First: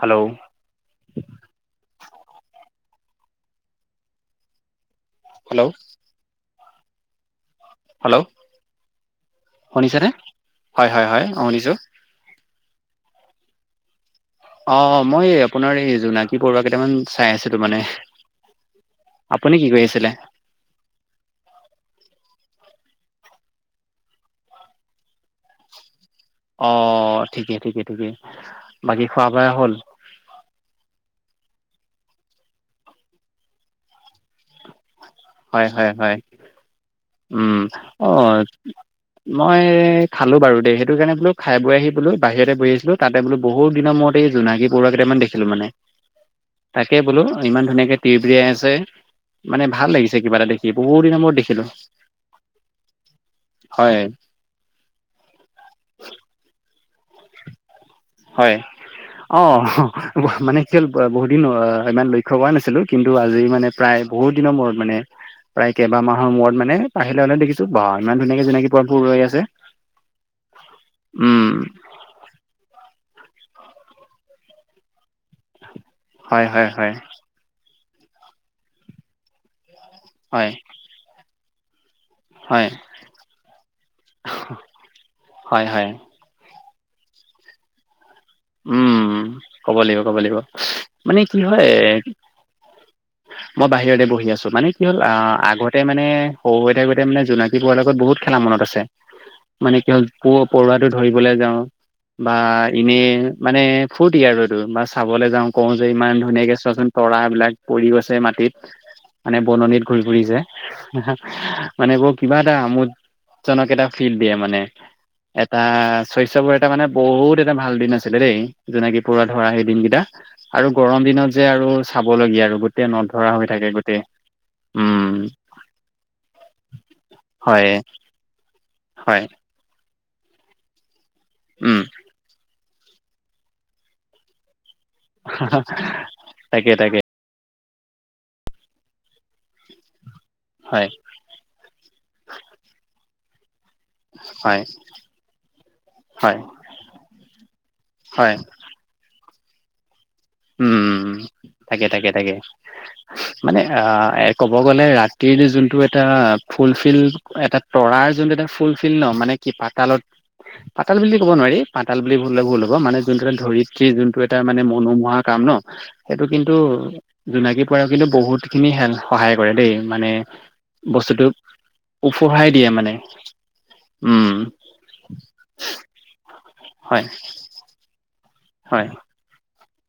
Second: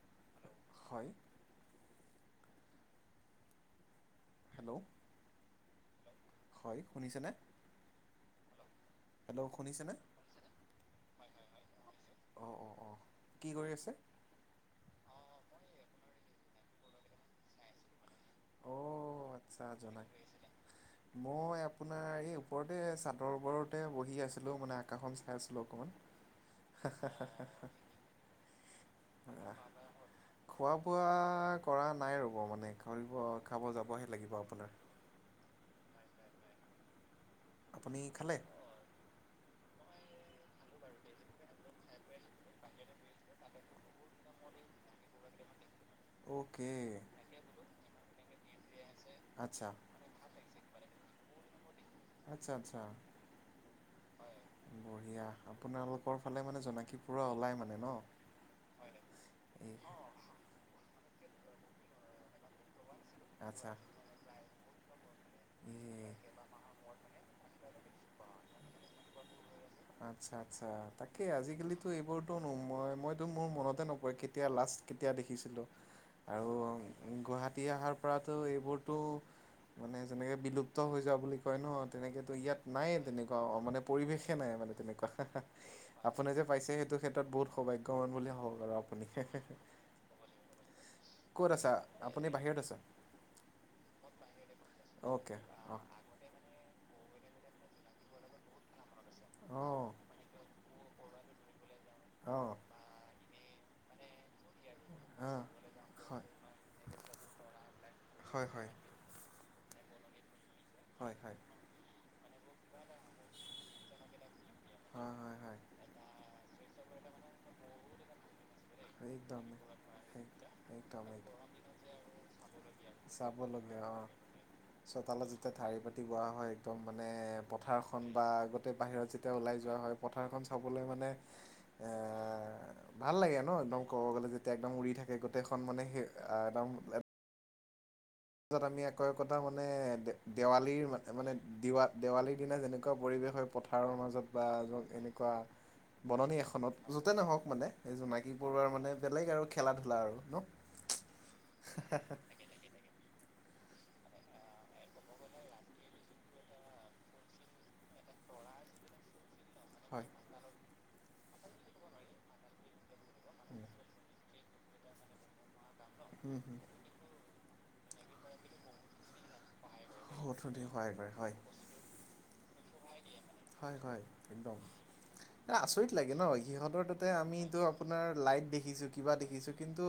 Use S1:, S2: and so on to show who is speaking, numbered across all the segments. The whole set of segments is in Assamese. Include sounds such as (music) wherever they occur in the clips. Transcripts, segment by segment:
S1: হেল্ল'?
S2: হয় হেল্ল'
S1: হেল্ল'।
S2: হয়, শুনিছেনে?
S1: হেল্ল' শুনিছেনে হয়, হয়, হয়, অ' শুনিছোঁ।
S2: অ' কি কৰি আছে?
S1: অ' মই আপোনাৰ এই জোনাকী পৰুৱা কেইটামান চাই আছিলোঁ মানে।
S2: অ'
S1: আপুনি কি
S2: আচ্ছা
S1: কৰি আছিলে?
S2: জোনাকী, মই আপোনাৰ এই ওপৰতে চাটৰ ওপৰতে বহি আছিলোঁ মানে আকাশখন চাই আছিলোঁ অকণমান।
S1: অ' ঠিকে ঠিকে ঠিকে বাকী খোৱা বোৱা হ'ল?
S2: খোৱা বোৱা কৰা নাই ৰ'ব মানে কৰিব খাব যাবহে লাগিব আপোনাৰ।
S1: হয় হয়, উম,
S2: আপুনি খালে
S1: অ'। মই খালোঁ বাৰু দেই, সেইটো কাৰণে বোলোঁ খাই বৈ আহি বোলোঁ বাহিৰতে বহি আছিলোঁ। তাতে বোলোঁ বহুত দিনৰ মূৰত এই জোনাকী পৰুৱা কেইটামান দেখিলোঁ মানে
S2: অ'কে
S1: তাকে বোলোঁ ইমান ধুনীয়াকে তিৰবিৰাই আছে, মানে
S2: আচ্ছা
S1: ভাল লাগিছে। কিব এটা দেখি বহুত দিনৰ মূৰতত দেখিলোঁ।
S2: আচ্ছা, আচ্ছা। বঢ়িয়া আপোনালোকৰ ফালে মানে জোনাকী পৰুৱা ওলাই মানে ন।
S1: হয়, অ'
S2: এই
S1: মানে খেল বহুত দিন ইমান লক্ষ্যয় কৰা নাছিলোঁ। কিন্তু, আজি মানে
S2: আচ্ছা
S1: প্ৰায় বহুত দিনৰ মূৰত মানে প্ৰায় কেইবাহ
S2: এই
S1: মাহৰ মূৰত মানে বাহিৰলে ওলাই দেখিছোঁ বা ইমান ধুনীয়াকে জোনাকী পৰুৱা বোৰ ৰৈ আছে।
S2: আচ্ছা, আচ্ছা। তাকে,
S1: উম
S2: আজিকালিতো এইবোৰতো নম মোৰ মনতে নপৰে, কেতিয়া লাষ্ট কেতিয়া দেখিছিলোঁ
S1: হয়
S2: আৰু
S1: হয় হয়
S2: গুৱাহাটী আহাৰ পৰাতো এইবোৰতো মানে যেনেকে
S1: হয়
S2: বিলুপ্ত হৈ যোৱা বুলি কয় ন। তেনেকেতো, ইয়াত
S1: হয়
S2: নায়ে তেনেকুৱা মানে পৰিৱেশে নাই মানে তেনেকুৱা সেহ
S1: হয় হয়
S2: সেহ আপোনাৰ যে পাইছে, সেইটো ক্ষেত্ৰত বহুত সৌভাগ্যৱান বুলি ভাবক আৰু আপুনি
S1: উম, ক'ব লাগিব, ক'ব লাগিব। মানে কি
S2: ক'ত
S1: হয়
S2: আছা? আপুনি বাহিৰত আছে?
S1: মই বাহিৰতে বহি আছোঁ, মানে কি হ'ল আ,
S2: অ'কে
S1: আগতে
S2: অ'
S1: মানে সৰু হৈ থাকো মানে জোনাকী পৰুৱাৰ লগত বহুত খেলা মনত আছে, মানে কি
S2: অ'
S1: হ'ল প-পৰুৱাটো ধৰিবলৈ যাওঁ। বা
S2: অ'
S1: ইনে মানে ফূৰ্তি আৰু। বা চাবলে
S2: অ'
S1: যাওঁ কওঁ যে, ইমান ধুনীয়াকে চোৱাচোন তৰাবিলাক পৰি গছে আছে
S2: হয়
S1: মাটিত,
S2: হয়
S1: মানে বননিত ঘূৰি ফুৰিছে,
S2: হয় হয় হয়
S1: মানে এইবোৰ কিবা এটা আমোদজনক এটা ফিল দিয়ে মানে
S2: হয় হয় হয়
S1: এটা শৈচবৰ এটা মানে বহুত এটা ভাল দিন আছিলে দেই। জোনাকী পৰুৱা
S2: একদম
S1: ধৰা সেই দিনকিটা আৰু
S2: একদম
S1: গৰম
S2: একদম
S1: দিনত যে, আৰু চাবলগীয়া আৰু গোটেই নধৰা হৈ থাকে
S2: চাবলগীয়া অ
S1: গোটেই উম
S2: চোতালত যেতিয়া ধাৰি পাতি লোৱা হয়, একদম মানে
S1: হয়
S2: পথাৰখন বা আগতে বাহিৰত
S1: হয়
S2: যেতিয়া ওলাই যোৱা হয়, পথাৰখন চাবলৈ মানে।
S1: উম।
S2: আ, ভাল লাগে ন' একদম ক'ব গ'লে যেতিয়া একদম উৰি থাকে গোটেইখন মানে সেই (unintelligible)
S1: তাকে তাকে
S2: একদম (unintelligible) আমি একো একোটা মানে
S1: হয়
S2: দেৱালীৰ মান-মানে দিৱা-দেৱালীৰ দিনা যেনেকুৱা পৰিৱেশ হয় পথাৰৰ মাজত বা
S1: হয়
S2: (unintelligible) এনেকুৱা
S1: হয়
S2: বননি এখনত য'তে নহওঁক মানে এই
S1: হয়
S2: জোনাকী পৰুৱাৰ মানে বেলেগ আৰু খেলা, ধূলা আৰু। ন
S1: উম, তাকে, তাকে, তাকে। মানে অ', ক'ব গ'লে ৰাতিৰ যোনটো এটা ফুলফিল এটা তৰাৰ যোনটো এটা ফুল ফিল ন' মানে কি পাতালত,
S2: হয়
S1: পাতাল বুলি ক'ব নোৱাৰি পাতাল বুলি ভুল, ভুল হ'ব মানে যোনটো এটা ধৰিত্ৰী যোনটো তাৰ মানে মনোমোহা কাম ন' সেইটো
S2: উম
S1: কিন্তু জোনাকী পৰুৱাই কিন্তু বহুতখিনি হে-সহায় কৰে দেই। মানে
S2: উম সহায় কৰে
S1: বস্তুটো
S2: হয়
S1: ওফোহাই দিয়ে মানে।
S2: হয়, হয়
S1: উম
S2: একদম। আচৰিত লাগে ন। সিহঁতৰ,
S1: হয়
S2: তাতে আমিতো আপোনাৰ লাইট
S1: হয়
S2: দেখিছোঁ, কিবা দেখিছোঁ, কিন্তু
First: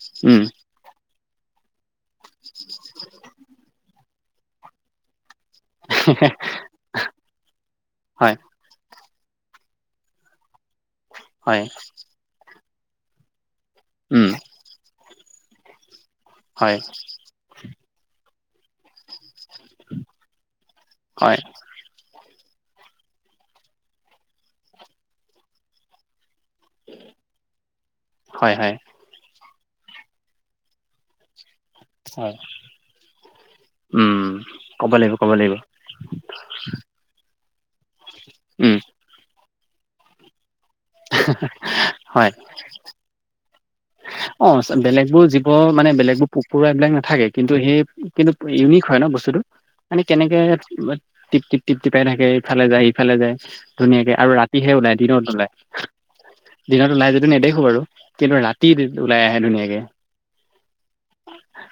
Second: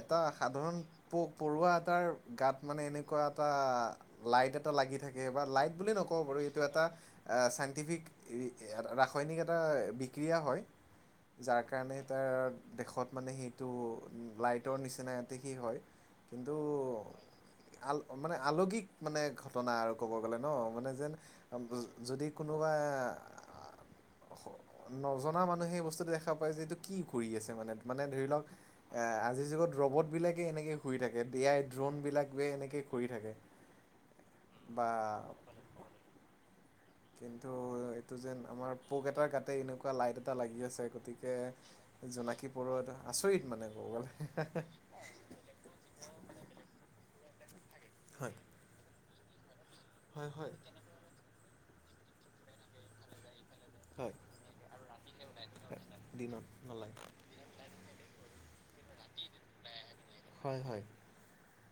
S2: এটা
S1: উম
S2: সাধাৰণ পোক পৰুৱা এটাৰ গাত মানে এনেকুৱা এটা লাইট এটা লাগি থাকে বা লাইট বুলি নকওঁ বাৰু, এইটো এটা চাইণ্টিফিক
S1: হয়
S2: ৰাসায়নিক এটা বিক্ৰিয়া হয়,
S1: হয়
S2: যাৰ কাৰণে তাৰ দেশত মানে সি টো
S1: উম
S2: লাইটৰ নিচনাতে সি হয়, কিন্তু
S1: হয়
S2: আল মানে আলৌকিক মানে ঘটনা আৰু ক'ব গ'লে ন, মানে যেন
S1: হয়
S2: যদি, কোনোবা নজনা মানুহে বস্তুটো দেখা দেখা পাই যে এইটো কি কৰি আছে মানে মানে ধৰি লওঁক
S1: হয় হয়
S2: এ আজিৰ যুগত ৰ'বাৰ্ট বিলাকে এনেকৈ শুই থাকে দি আইক। ড্ৰোনবিলাক
S1: হয়
S2: বে এনেকেই ঘুৰি থাকে
S1: উম
S2: বা
S1: ক'ব লাগিব ক'ব লাগিব
S2: কিন্তু, এইটো যেন আমাৰ
S1: উম
S2: পোক এটাৰ গাতে এনেকুৱা লাইট এটা লাগি আছে। গতিকে,
S1: হয়
S2: জোনাকী পৰুৱাটো আচৰিত মানে। ক'ব গ'লে
S1: অ' বেলেগ বোৰ জীৱ মানে বেলেগ বোৰ পোক পৰুৱা এইবিলাক নাথাকে। কিন্তু, সেই কিন্তু
S2: হয়
S1: ইউনিক হয় ন বস্তুতটো মানে
S2: হয়
S1: কেনেকে
S2: হয়
S1: টিক টিক তৃপ্তি পাই থাকে। ইফালে যায়। সিফালে যায়।
S2: হয়
S1: ধুনীয়াকে আৰু ৰাতিহে ওলাই দিনত নোলাই দিনত ওলাই যদিওঁ নেদেখোঁ বাৰু, কিন্তু ৰাতি ওলাই আহে ধুনীয়াকে।
S2: হয়, হয়।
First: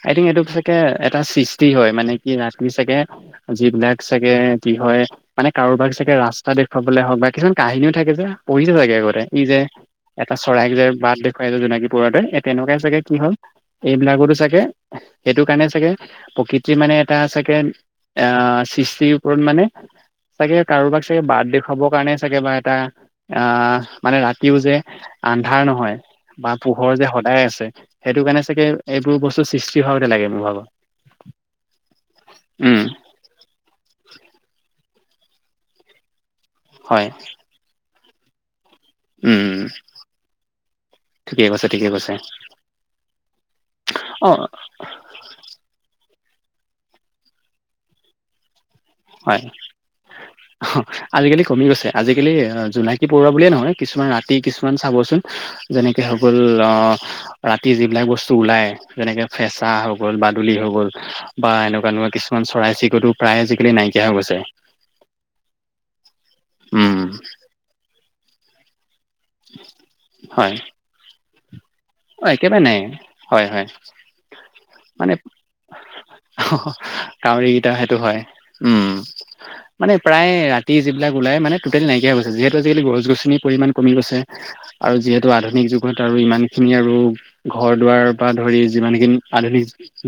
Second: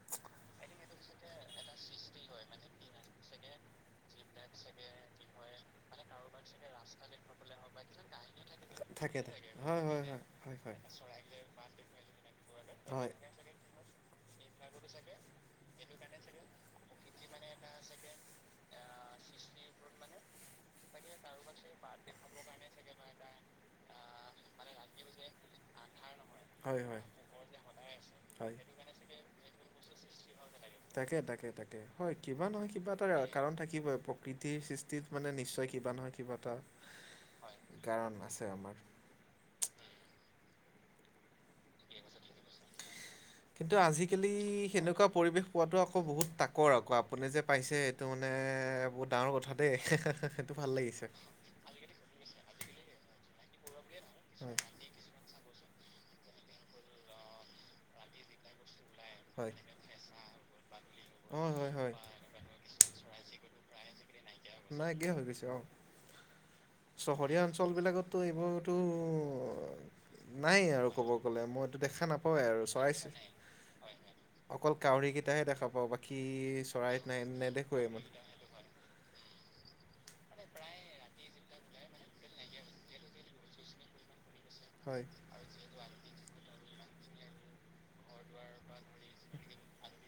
S1: আই থিংক এইটো চাগে এটা সৃষ্টি হয়, মানে কি ৰাতি চাগে যিবিলাক চাগে কি হয় মানে কাৰোবাক চাগে ৰাস্তা দেখুৱাবলৈ হওঁক বা কিছুমান কাহিনীও থাকে যে। পঢ়িছে চাগে
S2: থাকে
S1: আগতে ই
S2: থাকে
S1: যে
S2: হয় হয় হয়
S1: এটা
S2: হয়
S1: চৰাইক
S2: হয়
S1: যে বাট দেখুৱাই যে জোনাকী পৰুৱা এটাই এই তেনেকুৱাই চাগে
S2: হয়
S1: কি হ'ল এইবিলাকতো চাগে সেইটো কাৰণে চাগে প্ৰকৃতিৰ মানে এটা চাগে আহ সৃষ্টিৰ ওপৰত মানে চাগে কাৰোবাক চাগে বাট দেখুৱাবৰ কাৰণে চাগে বা এটা আহ। মানে ৰাতিও যে আন্ধাৰ নহয়। বা
S2: হয় হয়
S1: পোহৰ যে সদায় আছে, সেইটো কাৰণে
S2: হয়
S1: চাগে এইবোৰৰ বস্তু সৃষ্টি হোৱাৰ তেনেকে মোৰ ভাবোঁ।
S2: তাকে, তাকে, তাকে, হয়, কিবা নহয়, কিবা এটা কাৰণ থাকিবই প্ৰকৃতি সৃষ্টি। তিত মানে নিশ্চয় কিবা নহয় কিবা এটা
S1: হয়।
S2: কাৰণ আছে আমাৰ।
S1: উম, ঠিকে কৈছে ঠিকে কৈছে।
S2: কিন্তু আজিকালি
S1: অ
S2: সেনেকুৱা পৰিৱেশ পোৱাতটো আকৌ বহুত তাকৰ আকৌ, আপুনি যে পাইছে এইটো মানে বহুত ডাঙৰ
S1: হয়।
S2: কথা দেই সেইটো ভাল
S1: অ'হ।
S2: লাগিছে
S1: আজিকালি কমি গৈছে আজিকালি জোনাকী পৰুৱা বুলিয়ে নহয়, কিছুমান ৰাতি
S2: হয়
S1: কিছুমান চাবচোন যেনেকে হৈ গ'ল ৰাতি যিবিলাক বস্তু ওলাই যেনেকে
S2: হয়
S1: ফেঁচা হৈ গ'ল বাদুলি হ ল,
S2: অ
S1: বা
S2: হয়
S1: এনেকুৱা এনেকুৱা কিছুমান চৰাই চিৰিকতিও প্ৰায় আজিকালি নাইকিয়া হৈ গৈছে
S2: নাই কিয়া হৈ গৈছে অ'
S1: উম
S2: চহৰীয়া অঞ্চল বিলাকত তো এইবোৰতো
S1: হয়।
S2: কলে মইটো দেখা
S1: অ
S2: নাপাওঁ য়ে
S1: একেবাৰে
S2: আৰু
S1: নাই
S2: চৰাই
S1: (inaudible)
S2: অকল
S1: মানে
S2: কাউৰীকেইটাহে দেখা পাওঁ বাকী চৰাই
S1: কাউৰীকেইটা
S2: নেদেখুৱে
S1: সেইটো হয়
S2: মানে।
S1: (inaudible) মানে প্ৰায় ৰাতি যিবিলাক ওলাই মানে টোটেল নাইকিয়া হৈছে যিহেতু আজিকালি গছ গছনিৰ পৰিমাণ কমি গৈছে। আৰু
S2: হয়
S1: যিহেতু আধুনিক যুগত আৰু ইমান খিনি আৰু ঘৰ দুৱাৰ বা ধৰি যিমানখিনি আধুনিক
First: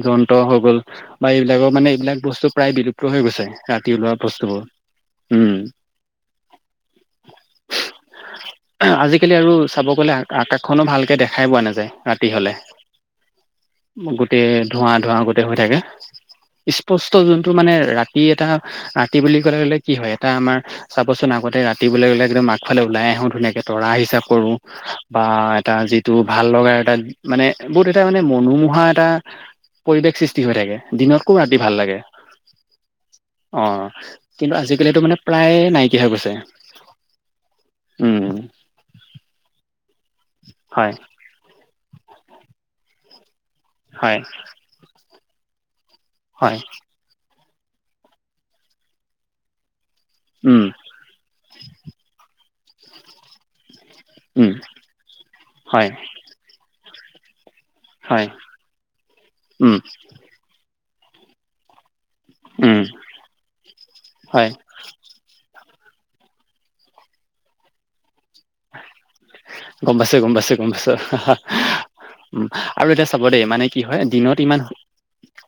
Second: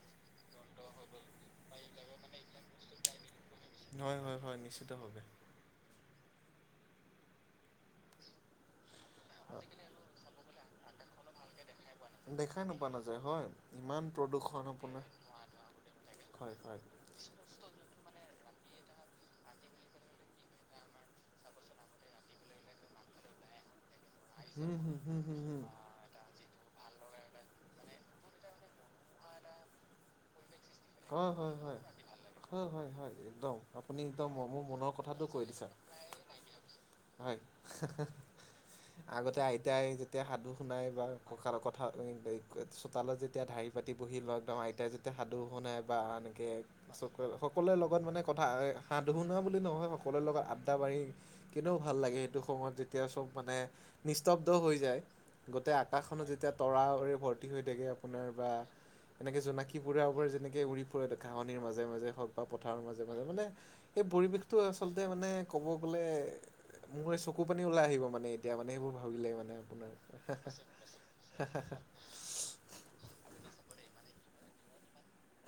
S1: যন্ত্ৰ হৈ গ'ল বা এইবিলাকৰ মানে এইবিলাক বস্তু প্ৰায় বিলুপ্ত হৈ গৈছে। ৰাতি ওলোৱা
S2: হয় হয় হয় নিশ্চিতভাৱে
S1: বস্তুবোৰ উম। আজিকালি আৰু চাব গ'লে আকাশখনো ভালকৈ দেখাই পোৱা নাযায়। ৰাতি হলে
S2: দেখাই নোপোৱা নাযায় হয় ইমান
S1: গোটেই
S2: প্ৰদূষণ
S1: ধোঁৱা
S2: আপোনাৰ
S1: ধোঁৱা গোটেই হৈ থাকে।
S2: হয় হয়
S1: স্পষ্ট যোনটো মানে ৰাতি এটা ৰাতি বুলি ক'লে কি হয় এটা আমাৰ চাবচোন আগতে ৰাতি বুলি ক'লে একদম আগফালে ওলাই আহো ধুনীয়াকে তৰা আহিছে কৰো
S2: উম হুম হুম
S1: বা
S2: হুম হুম।
S1: এটা যি ভাল লগা এটা মানে বহুত এটা মানে মনোমোহা এটা পৰিৱেশ সৃষ্টি হৈ থাকে। দিনতকো
S2: হয় হয়
S1: ৰাতি ভাল
S2: হয়
S1: লাগে।
S2: হয়, হয়, হয় একদম
S1: অ
S2: আপুনি একদম
S1: কিন্তু
S2: মোৰ মনৰ
S1: আজিকালিটো মানে
S2: কথাটো কৈ
S1: প্ৰায়
S2: দিছে।
S1: নাইকিয়া হৈ গৈছে
S2: হয়,
S1: উম
S2: আগতে আইতাই তেতিয়া সাধু শুনাই
S1: হয়
S2: বা কঁকায় কথা চোতালত যেতিয়া ঢাৰি পাতি বহি
S1: হয়
S2: লওঁ একদম আইতাই যেতি এয়া সাধু শুনাই বা এনেকে
S1: হয়
S2: চক সকলোৰে লগত মানে কথা হাঁ ধু শুনা বুলি নহয়। সকলোৰে লগত
S1: উম
S2: আদডা মাৰি কেনেও ভাল লাগে সেইটো সময়ত যেতিয়া সব মানে নিস্তব্ধ
S1: উম
S2: হৈ যায় গোটেই
S1: হয়
S2: আকাশখনত যেতিয়া তৰা হৈ থাকে আপোনাৰ
S1: হয়
S2: বা এনেকে
S1: উম
S2: জোনাকী পৰোৱা বোৰ যেনেকে উৰি ফুৰে ঘাওনিৰ মাজে মাজে। হওক বা
S1: উম
S2: পথাৰৰ মাজে মাজে মানে এই
S1: হয়
S2: পৰিৱেশটো আচলতে মানে ক'ব গ'লে মোৰ চকু পানী ওলাই আহিব মানে এতিয়া মানে এইবোৰ ভাবিলে মানে আপোনাৰ
S1: গম পাইছো গম পাইছো গম পাইছো উম আৰু এতিয়া চাব দেই মানে কি হয় দিনত ইমান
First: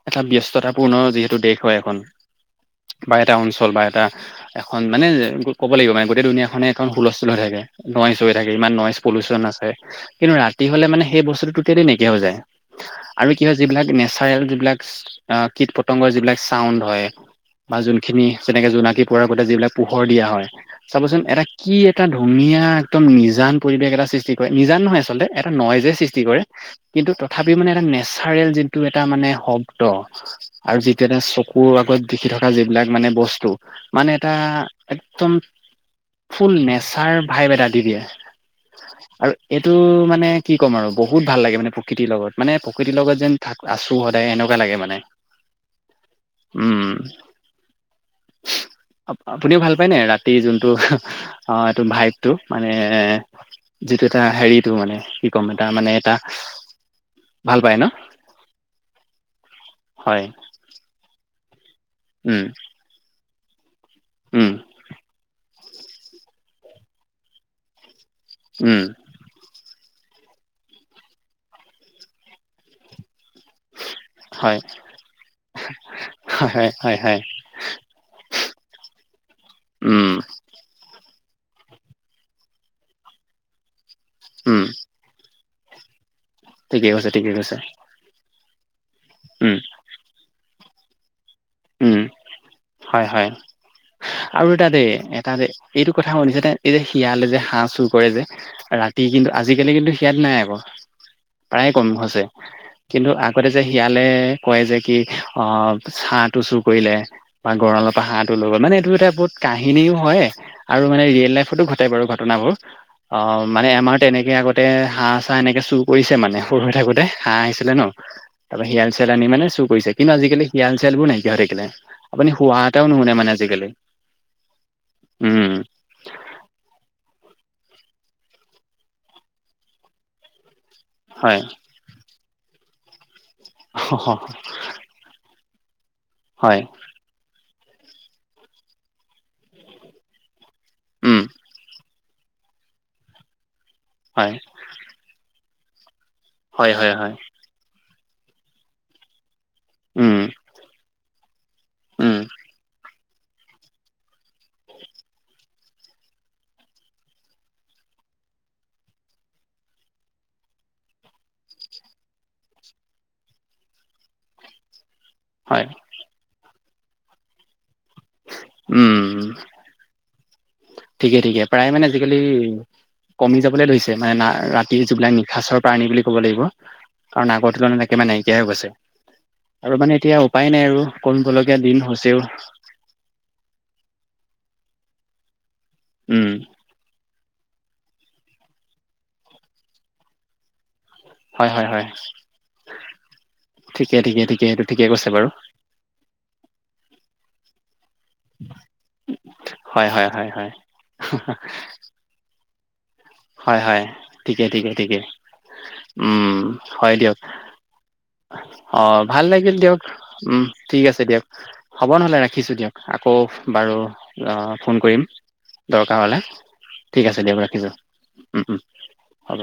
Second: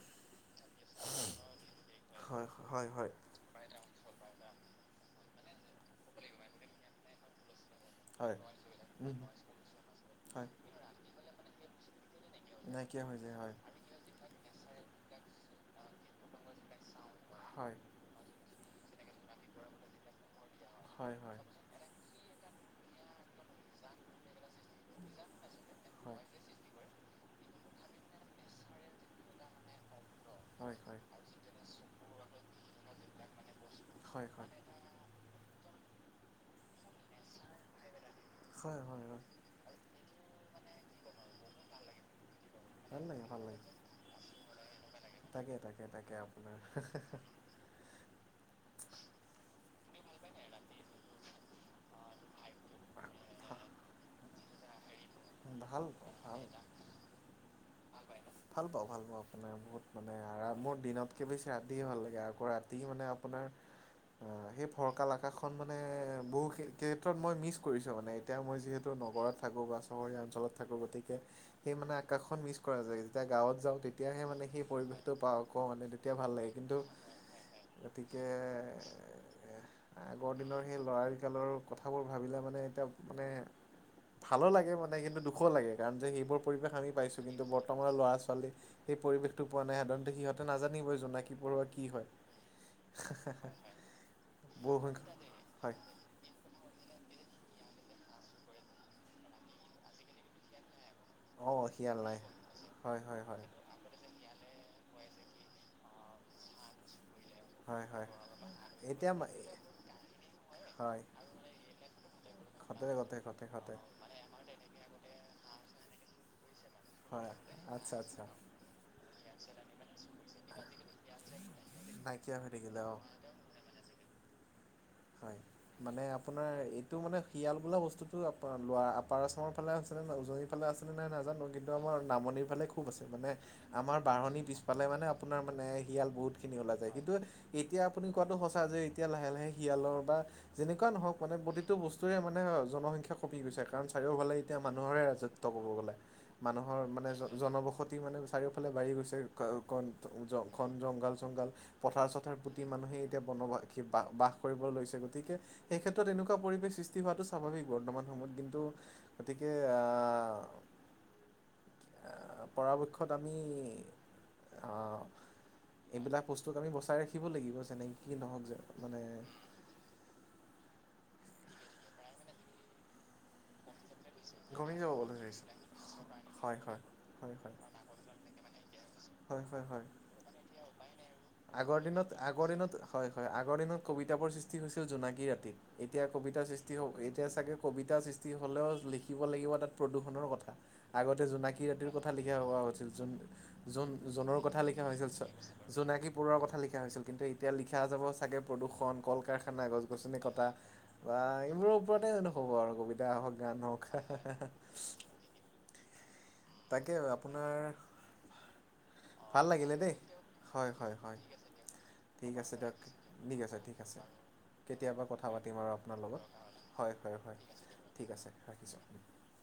S1: এটা ব্যস্ত (unintelligible) যিহেতু দেশ হয় এখন
S2: হয় হয় হয়
S1: বা এটা অঞ্চল বা এটা এখন মানে ক'ব লাগিব মানে গোই দুনীয়াখনে এখন হুলস্থুল হৈ থাকে। নইজ হৈ
S2: হয়
S1: থাকে ইমান নইজ পলিউচন আছে কিন্তু
S2: হয়
S1: ৰাতি হলে মানে সেই বস্তুটো ততেলি নাই (unintelligible) যায়
S2: নাইকিয়া হৈ
S1: আৰু
S2: যায়
S1: কি হয় যিবিলাক নেচাৰেল যিবিলাক কীট পতংগৰ যিবিলাক চাউণ্ড হয়
S2: হয়
S1: বা যোনখিনি যেনেকে জোনাকী পৰোৱা গোতে যিবিলাক পোহৰ দিয়া হয়
S2: হয়
S1: চাবচোন
S2: হয়
S1: এটা কি এটা ধুনীয়া একদম নিজান পৰিবেশ এটা সৃষ্টি কৰে নিজান নহয় আচলতে এটা নইজে
S2: হয়
S1: সৃষ্টি কৰে কিন্তু তথাপিও মানে এটা নেচাৰেল যোনটো এটা মানে শব্দ
S2: হয় হয়
S1: আৰু
S2: হয়
S1: যিটিয়া এটা চকুৰ আগত দেখি থকা যিবিলাক মানে বস্তু মানে
S2: হয়
S1: এটা একদম ফুল নেচাৰ ভাইব এটা দি দিয়ে।
S2: হয় হয় হয়
S1: আৰু এইটো মানে কি ক'ম আৰু বহুত ভাল লাগে মানে প্ৰকৃতিৰ লগত। মানে প্ৰকৃতিৰ
S2: ভাল
S1: লগত
S2: লাগে
S1: যেন
S2: ভাল লাগে
S1: আছো সদায় এনেকুৱা লাগে মানে।
S2: তাকে তাকে তাকে আপোনাৰ
S1: উম আপুনিও ভাল নায় নায় ৰাতি যোনটো অ' এইটো ভাই টো মানে যিটো এটা হেৰিটো মানে কি ক'ম এটা
S2: ভাল
S1: মানে এটা
S2: পাওঁ,
S1: ভাল পায় ন
S2: ভাল পাওঁ মানে
S1: হয়
S2: আৰামৰ দিনতকে বেছি ৰাতি ভাল লাগে
S1: উম
S2: আকৌ ৰাতি মানে আপোনাৰ
S1: উম
S2: অ' সেই ফৰকাল আকাশখন মানে বহু ক্ষেত্ৰত মই মিচ কৰিছো মানে এতিয়া মই
S1: উম
S2: যিহেতু নগৰত থাকো বা চহৰীয়া অঞ্চলত থাকো গতিকে সেই মানে আকাশখন মিছ কৰা যায়। যেতিয়া গাঁৱত যাওঁ তেতিয়াহে মানে
S1: হয়
S2: সেই পৰিৱেশটো পাওঁ কওঁ মানে তেতিয়া ভাল
S1: হয়
S2: লাগে
S1: হয়
S2: কিন্তু
S1: হয় হয়
S2: গতিকে
S1: উম
S2: আগৰ দিনৰ সেই ল'ৰা কথাবোৰ ভাবিলে মানে এতিয়া মানে ভালো
S1: উম
S2: লাগে মা নাই কিন্তু দুখো লাগে, কাৰণ যে সেইবোৰ পৰিৱেশ আমি
S1: ঠিকেই কৈছে
S2: পাইছো
S1: ঠিকেই
S2: কিন্তু
S1: কৈছে
S2: বৰ্তমানৰ ল'ৰা ছোৱালী সেই পৰিৱেশটো
S1: উম
S2: পোৱা নাই, সাধাৰণতে সিহঁতে নাজানিবই জোনাক কি পৰুৱা কি
S1: উম
S2: হয়?
S1: হয়, হয় আৰু এটা
S2: বহু
S1: দে
S2: সংখ্যক
S1: এটা দে
S2: হয়
S1: এইটো কথা শুনিছা শিয়ালে যে হাঁহ চুৰ কৰে যে ৰাতি, কিন্তু আজিকালি কিন্তু শিয়াল নাই আকৌ।
S2: অঁ
S1: প্ৰায়ে কম
S2: শিয়াল নাই
S1: হৈছে,
S2: হয়
S1: কিন্তু
S2: হয় হয়
S1: আগতে যে শিয়ালে কয় যে কি অ' হাঁহ টো চুৰ কৰিলে। বা
S2: হয়
S1: গঁৰলা পৰা
S2: হয়
S1: হাঁহটো লৈ গ'ল, মানে এইটো এটা
S2: এতিয়া
S1: বহুত কাহিনীও হয় আৰু
S2: হয়
S1: মানে ৰিয়েল লাইফতো ঘটে বাৰু ঘটনা। এই বোৰ
S2: ঘটে ঘটে
S1: অ'
S2: ঘটে
S1: মানে
S2: ঘটে
S1: আমাৰ তেনেকে আগতে হাঁহ চাহ এনেকে চুৰ কৰিছে মানে। সৰু হৈ থাকোতে
S2: হয়
S1: হাঁহ আছিলে ন,
S2: আচ্ছা আচ্ছা
S1: তাৰ পৰা শিয়াল চিয়াল আহি মানে চুৰ কৰিছে, কিন্তু আজিকালি শিয়াল চিয়াল বোৰ নাইকি কিয়া হৈ থাকিলে, আপুনি
S2: নাইকিয়া হৈ
S1: হোৱা
S2: থাকিলে
S1: এটাও
S2: অঁ
S1: নুশুনে মানে আজিকালি। উম
S2: মানে আপোনাৰ এইটো মানে শিয়াল বোলা বস্তুটো আপাৰ আচামৰ ফালে আছে, তাৰ পাছত এইফালে আছিলে নাই
S1: হয়
S2: নাজানো কিন্তু আমাৰ নামনিৰ ফালে খুব আছে। মানে আমাৰ বাহঁনিৰ পিছফালে মানে আপোনাৰ মানে শিয়াল বহুত
S1: হয়
S2: খিনি ওলা যায়, কিন্তু এতিয়া আপুনি কোৱাটো সঁচা যে এতিয়া লাহে লাহে শিয়ালৰ বা যেনেকুৱা নহওঁক
S1: উম
S2: মানে প্ৰতিটো বস্তু সেইটোৱে মানে জনসংখ্যা কমি গৈছে, কাৰণ চাৰিওফালে
S1: হয়
S2: এতিয়া মানুহৰে ৰাজত্ব ক'ব গ'লে।
S1: হয়
S2: মানুহৰ
S1: হয়
S2: মানে
S1: হয়
S2: জনবসতি মানে চাৰিওফালে বাঢ়ি গৈছে। কন
S1: উম
S2: খন জংঘল চংঘাল পথাৰ
S1: উম
S2: চথাৰ পোটি মানুহে এতিয়া বনবাসি বাস বাস কৰিবলৈ লৈছে গতিকে সেই ক্ষেত্ৰত এনেকুৱা পৰিৱেশ সৃষ্টি হোৱাটো স্বাভাৱিক বৰ্তমান সময়ত কিন্তু, গতিকে আহ
S1: (unintelligible)
S2: আহ পৰাপক্ষত আমি অহ
S1: হয়
S2: এইবিলাক বস্তুক আমি বচাই ৰাখিব লাগিব, যেনে কি নহওঁক যে
S1: উম
S2: মানে
S1: ঠিকে, ঠিকে, প্ৰায় মানে আজিকালি কমি যাবলৈ লৈছে। মানে
S2: কমি
S1: ৰাতি
S2: যাব
S1: যিবিলাক
S2: বলে ধৰিছে
S1: নিশাচৰ প্ৰাণী বুলি ক'ব লাগিব।
S2: হয় হয়
S1: কাৰণ
S2: হয়
S1: আগৰ
S2: হয়
S1: তুলনাত একেবাৰে নাইকিয়া হৈ গৈছে।
S2: হয় হয়
S1: আৰু
S2: হয়
S1: মানে এতিয়া উপায় নাই আৰু কমিব লগীয়া
S2: আগৰ
S1: দিন
S2: দিনত
S1: হৈছেও।
S2: আগৰ দিনত হয় হয় আগৰ দিনত কবিতাবোৰ সৃষ্টি হৈছিল জোনাকী ৰাতি এতিয়া
S1: উম
S2: কবিতাৰ সৃষ্টি হওকঁ। এতিয়া চাগে কবিতা সৃষ্টি হ'লেও লিখিব লাগিব, তাত প্ৰদূষণৰ কথা। আগতে
S1: হয়
S2: জোনাকী
S1: হয় হয়
S2: ৰাতিৰ কথা লিখা হোৱা হৈছিল, জোন
S1: ঠিকে ঠিকে
S2: জোনৰ
S1: ঠিকে
S2: কথা
S1: সেইটো
S2: লিখা
S1: ঠিকে কৈছে
S2: হৈছিল জোন
S1: বাৰু
S2: জোনকী পৰুৱা কথা লিখা হৈছিল। কিন্তু এতিয়া লিখা যাব চাগে প্ৰদূষণ কল-কাৰখানা
S1: হয় হয়
S2: গছ-গছনি
S1: হয়
S2: কটা
S1: হয়
S2: বা এইবোৰৰ ওপৰতে নহ'ব আৰু। গা হক গান
S1: হয়
S2: হওঁক,
S1: হয়
S2: হাহ, হাহ
S1: ঠিকে ঠিকে ঠিকে উম হয়
S2: তাকে
S1: দিয়ক
S2: আপোনাৰ
S1: অ' ভাল লাগিল
S2: লাগিলে
S1: দিয়ক।
S2: দেই
S1: উম,
S2: হয়
S1: ঠিক
S2: হয়
S1: আছে
S2: হয়
S1: দিয়ক, হ'ব নহ'লে
S2: ঠিক আছে
S1: ৰাখিছোঁ দিয়ক, আকৌ
S2: ঠিক আছে,
S1: বাৰু
S2: ঠিক আছে,
S1: অ ফোন কৰিম
S2: কেতিয়াবা কথা পাতিম আৰু
S1: দৰকাৰ
S2: আপোনাৰ
S1: হ'লে
S2: লগত। হয়
S1: ঠিক
S2: হয়
S1: আছে দিয়ক
S2: হয়
S1: ৰাখিছোঁ।
S2: ঠিক আছে
S1: উম উম
S2: ৰাখিছোঁ।
S1: হ'ব